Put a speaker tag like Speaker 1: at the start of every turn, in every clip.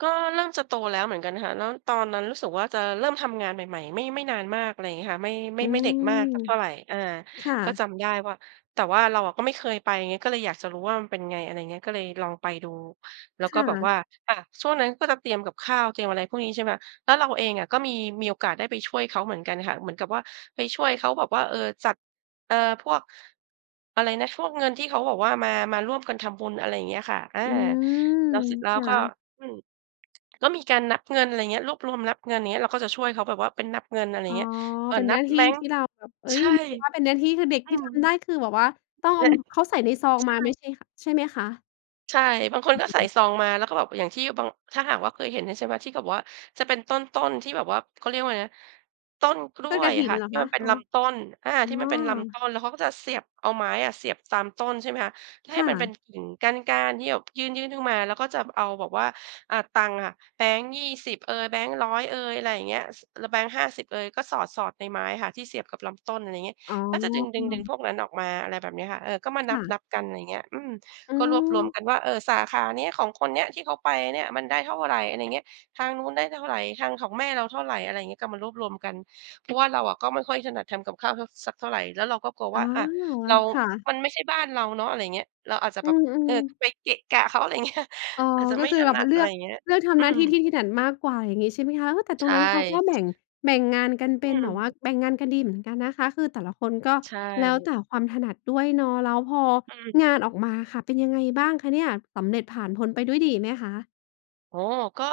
Speaker 1: ก็เริ่มจะโตแล้วเหมือนกันค่ะ แล้วตอนนั้นรู้สึกว่าจะเริ่มทำงานใหม่ ๆ ไม่ ไม่นานมาก อะไรอย่างเงี้ยค่ะ ไม่ ไม
Speaker 2: อ
Speaker 1: ่
Speaker 2: ื
Speaker 1: ไม่เด็กมาก
Speaker 2: ม
Speaker 1: สักเท่าไร อ่า
Speaker 2: ค่
Speaker 1: ก็
Speaker 2: ะ
Speaker 1: จำได้ว่า แต่ว่าเราอะก็ไม่เคยไปไง ก็เลยอยากจะรู้ว่ามันเป็นไง อะไรอย่างเงี้ย ก็เลยลองไปดู แล้ว
Speaker 2: ค
Speaker 1: ก็
Speaker 2: ่
Speaker 1: แบบว่า
Speaker 2: ะ
Speaker 1: อะ ช่วงนั้นก็จะเตรียมกับข้าว เตรียมอะไรพวกนี้ ใช่ไหม แล้วเราเองอะก็มี มีโอกาสได้ไปช่วยเขาเหมือนกันค่ะ เหมือนกับว่าไปช่วยเขาแบบว่า เอ่อ จัด เอ่อ พวก อะไรนะ พวกเงินที่เขาบอกว่ามา มาร่วมกันทำบุญ อะไรอย่างเงี้ยค่ะ อ่า
Speaker 2: อืม
Speaker 1: แล้วเสร็จแล้
Speaker 2: ค
Speaker 1: ว
Speaker 2: ่
Speaker 1: ก
Speaker 2: ะ
Speaker 1: ็ อืม ก็มีการนับเงิน อะไรอย่างเงี้ย รวบรวมนับเงิน อย่างเงี้ย เราก็จะช่วยเขาแบบว่าเป็นนับเงิน อะไร
Speaker 2: อ
Speaker 1: อย
Speaker 2: ๋
Speaker 1: ่า
Speaker 2: อ
Speaker 1: งเงี้ย เอ่
Speaker 2: เ
Speaker 1: อ
Speaker 2: ป็น
Speaker 1: น
Speaker 2: ห
Speaker 1: ั
Speaker 2: น้า
Speaker 1: บ
Speaker 2: ที
Speaker 1: แบ
Speaker 2: ่
Speaker 1: งค
Speaker 2: ท
Speaker 1: ์
Speaker 2: ี่เราแบบ เอ๊
Speaker 1: ใช
Speaker 2: ย
Speaker 1: ่
Speaker 2: ถือเป็นหน้าที่ คือเด็ก
Speaker 1: อื
Speaker 2: ที่
Speaker 1: ม
Speaker 2: ทำได้ คือแบบว่า ต้องเอ
Speaker 1: ล
Speaker 2: า เขาใส่ในซอง
Speaker 1: ใช
Speaker 2: มาไม่
Speaker 1: ่
Speaker 2: ใช่ ใช่ไหมคะ อ
Speaker 1: ใช่ บางคนก็
Speaker 2: ื
Speaker 1: ใส่
Speaker 2: ม
Speaker 1: ซองมา แล้วก็แบบอย่างที่บาง ถ้าหากว่า เคยเห็นอยู่ใช่ไหมที่เขาบอกว่าจะเป็นต้น ๆ ที่แบบว่า เขาเรียกว่าอะไรนะ ต้นกล้
Speaker 2: ต้น
Speaker 1: ว
Speaker 2: ก
Speaker 1: ยอ
Speaker 2: ฐิ
Speaker 1: ะค
Speaker 2: น
Speaker 1: ่ะ
Speaker 2: เหรอ
Speaker 1: ที่
Speaker 2: ค
Speaker 1: ม
Speaker 2: ะ?
Speaker 1: ันเป็น
Speaker 2: อ๋อ
Speaker 1: ลำต้น อา
Speaker 2: อ๋
Speaker 1: ที่
Speaker 2: อ
Speaker 1: มันเป็นลำต้น แล้วเขาก็จะเสียบ เอาไม้อะเสียบตามต้นใช่ไหมคะ ให
Speaker 2: ค
Speaker 1: ้
Speaker 2: ่
Speaker 1: มันเ
Speaker 2: ะ
Speaker 1: ป็นกิ่งก้าน ๆ ที่แบบยื่น ๆ ขึ้นมา แล้วก็จะเอาแบบว่า อ่า ตังค่ะ แบงค์ 20 เอย แบงค์ 100 เอย อะไรอย่างเงี้ย ส แล้วแบงค์ 50 เอ่ย ก็สอด ๆ ในไม้ค่ะที่เสียบกับลำต้น อะไรอย่างเงี้ย
Speaker 2: อ๋อ
Speaker 1: ก็จะดึง ๆ ๆ พวกนั้นออกมา อะไรแบบนี้ค่ะ เอ่อ ก็มา
Speaker 2: ค
Speaker 1: น
Speaker 2: ่ะ
Speaker 1: ับ ๆ กัน อะไรอย่างเงี้ย อืม
Speaker 2: อื
Speaker 1: ก็รวบรวม
Speaker 2: ม
Speaker 1: กันว่า เอ่อ สาขานี้ ของคนนี้ ที่เขาไปเนี่ยมันได้เท่าไร อะไรอย่างเงี้ย ทางนู้นได้เท่าไร ทางของแม่เราเท่าไร อะไรอย่างเงี้ย ก็มารวบรวมกัน เพราะว่า เราอะ ก็ไม่ค่อยถนัดทำกับข้าว ท สักเท่าไร แล้วเราก็กลัว
Speaker 2: อ
Speaker 1: ว
Speaker 2: ๋
Speaker 1: ่
Speaker 2: อ
Speaker 1: า อ่า เรา
Speaker 2: คะ
Speaker 1: มันไม่ใช่บ้านเราเนาะ อะไรอย่างเงี้ย เราอาจจะ
Speaker 2: อื
Speaker 1: แบบ เ
Speaker 2: ม
Speaker 1: อ่อ
Speaker 2: ๆ
Speaker 1: ไปเกะกะเขา อะไรอย่าง เงี้ย
Speaker 2: อ๋อ
Speaker 1: อาจจะ
Speaker 2: ก
Speaker 1: ไ
Speaker 2: ็
Speaker 1: ม่
Speaker 2: คือ
Speaker 1: ถ
Speaker 2: แบ
Speaker 1: น
Speaker 2: บ
Speaker 1: ั
Speaker 2: ม
Speaker 1: ด
Speaker 2: าเล
Speaker 1: อ
Speaker 2: ื
Speaker 1: ะไร
Speaker 2: อก
Speaker 1: อย่างเงี้ย
Speaker 2: เลือกท
Speaker 1: อ
Speaker 2: ำ
Speaker 1: ื
Speaker 2: หน้าที่
Speaker 1: ม
Speaker 2: ที่ถนัดมากกว่า อย่างงี้ใช่ไหมคะ เออ แต่ต
Speaker 1: ใช
Speaker 2: รง
Speaker 1: ่
Speaker 2: นั้นเขาก็แบ
Speaker 1: ใช
Speaker 2: ่
Speaker 1: ่
Speaker 2: ง
Speaker 1: ค่ะ
Speaker 2: แบ่งงานกันเป
Speaker 1: อื
Speaker 2: ็นแบบว่า
Speaker 1: ม
Speaker 2: แบ่งงานกันดีเหมือนกันนะคะ คือแต่ละคนก็
Speaker 1: ใช
Speaker 2: แล้ว
Speaker 1: ่
Speaker 2: แต่ความถนัดด้วยเนาะ แล้วพอ
Speaker 1: อื
Speaker 2: งา
Speaker 1: ม
Speaker 2: นออกมาอะค่ะ เป็นยังไงบ้างคะเนี่ย สำเร็จผ่านพ้นไปด้วยดีไหมคะ?
Speaker 1: อ๋อ ก็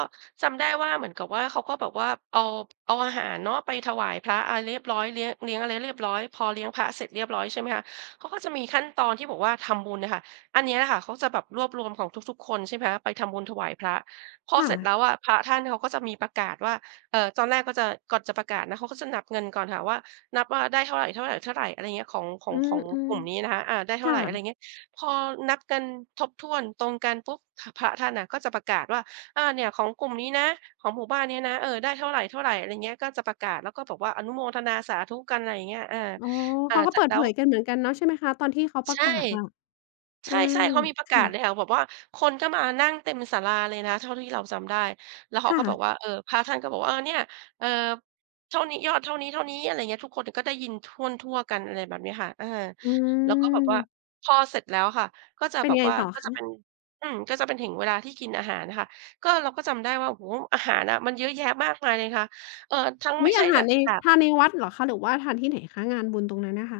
Speaker 1: จำได้ว่า เหมือนกับว่า เขาก็แบบว่าเอา เอาอาหารเนาะไปถวายพระอะไรเรียบร้อย เลี้ยง เลี้ยงอะไรเรียบร้อย พอเลี้ยงพระเสร็จเรียบร้อย ใช่ไหมคะ เขาก็จะมีขั้นตอนที่บอกว่าทำบุญอะค่ะ อันเนี้ยค่ะเขาจะแบบรวบรวมของทุก ๆ คนใช่ไหมคะ ไปทำบุญถวายพระ พอ
Speaker 2: ค่
Speaker 1: เสร็จแล
Speaker 2: ะ
Speaker 1: ้วอะ พระท่านเขาก็จะมีประกาศว่า เอ่อ ตอนแรกก็จะ ก่อนจะประกาศนะเขาก็จะนับเงินก่อนค่ะว่า นับว่าได้เท่าไร ๆ ๆ อะไรอย่างเงี้ย ของ ขอ
Speaker 2: อื
Speaker 1: ง ของก
Speaker 2: ม
Speaker 1: ลุ่มนี้นะคะ อ่า ได้
Speaker 2: ๆ
Speaker 1: เ
Speaker 2: ค
Speaker 1: ท่า
Speaker 2: ่
Speaker 1: ไ
Speaker 2: ะ
Speaker 1: ร อะไรอย่างเงี้ย พอนับกันครบถ้วน ตรงกันปุ๊บ ข พระท่านน่ะก็จะประกาศว่า อ่า เนี่ยของกลุ่มนี้นะ ของหมู่บ้านนี้นะ เอ่อ ได้เท่าไร เท่าไร อะไรอย่างเงี้ย ก็จะประกาศ แล้วก็บอกว่าอนุโมทนาสาธุกัน อะไรอย่างเงี้ย เออ
Speaker 2: อ๋อ
Speaker 1: เอ
Speaker 2: เ
Speaker 1: อ
Speaker 2: ขาก็
Speaker 1: เสร
Speaker 2: เ
Speaker 1: ็
Speaker 2: ปิ
Speaker 1: จ
Speaker 2: ด
Speaker 1: แล้
Speaker 2: เผ
Speaker 1: ว
Speaker 2: ยกันเหมือนกันเนาะใช่ไหมคะ? ตอนที่เขาปร
Speaker 1: ใช
Speaker 2: ะ
Speaker 1: ่
Speaker 2: กาศอะ อ
Speaker 1: ใ
Speaker 2: า
Speaker 1: ช่ ๆ เขามีประ
Speaker 2: ค
Speaker 1: กา
Speaker 2: ่
Speaker 1: ศเล
Speaker 2: ะ
Speaker 1: ยค่ะ แบบว่าคนก็มานั่งเต็มศาลาเลยนะเท่าที่เราจำได้ แล้วเข
Speaker 2: ค
Speaker 1: า
Speaker 2: ่
Speaker 1: ก็บ
Speaker 2: ะ
Speaker 1: อกว่า เอ่อ พระท่านก็บอกว่า เอ่อ เนี่ย เอ่อ เท่านี้ ยอดเท่านี้ ๆ อะไรอย่างเงี้ย ทุกคนก็ได้ยินถ้วนทั่วกัน อะไรแบบนี้ค่ะ เออ
Speaker 2: อื
Speaker 1: แล้วก็แบบว่า
Speaker 2: ม
Speaker 1: พอเสร็จแล้วค่ะ ก็จะ
Speaker 2: เป็น
Speaker 1: แบ
Speaker 2: ยั
Speaker 1: บ
Speaker 2: งไง
Speaker 1: ว่า
Speaker 2: ต่อ
Speaker 1: ก็
Speaker 2: ค
Speaker 1: จะเป็
Speaker 2: ะ?
Speaker 1: น อืม ก็จะเป็นถึงเวลาที่กินอาหารค่ะ ก็ เราก็จำได้ว่า โอ้โฮ อาหารอะมันเยอะแยะมากมายเลยค่ะ เอ่อ ทั้ง
Speaker 2: อุ
Speaker 1: ไม
Speaker 2: ๊
Speaker 1: ่
Speaker 2: ย!
Speaker 1: ใช
Speaker 2: อ
Speaker 1: ่
Speaker 2: าหา
Speaker 1: แบ
Speaker 2: ร
Speaker 1: บ
Speaker 2: ใน
Speaker 1: ค่ะ
Speaker 2: ทานในวัดเหรอคะ หรือว่าทานที่ไหนคะ งานบุญตรงนั้นอะคะ?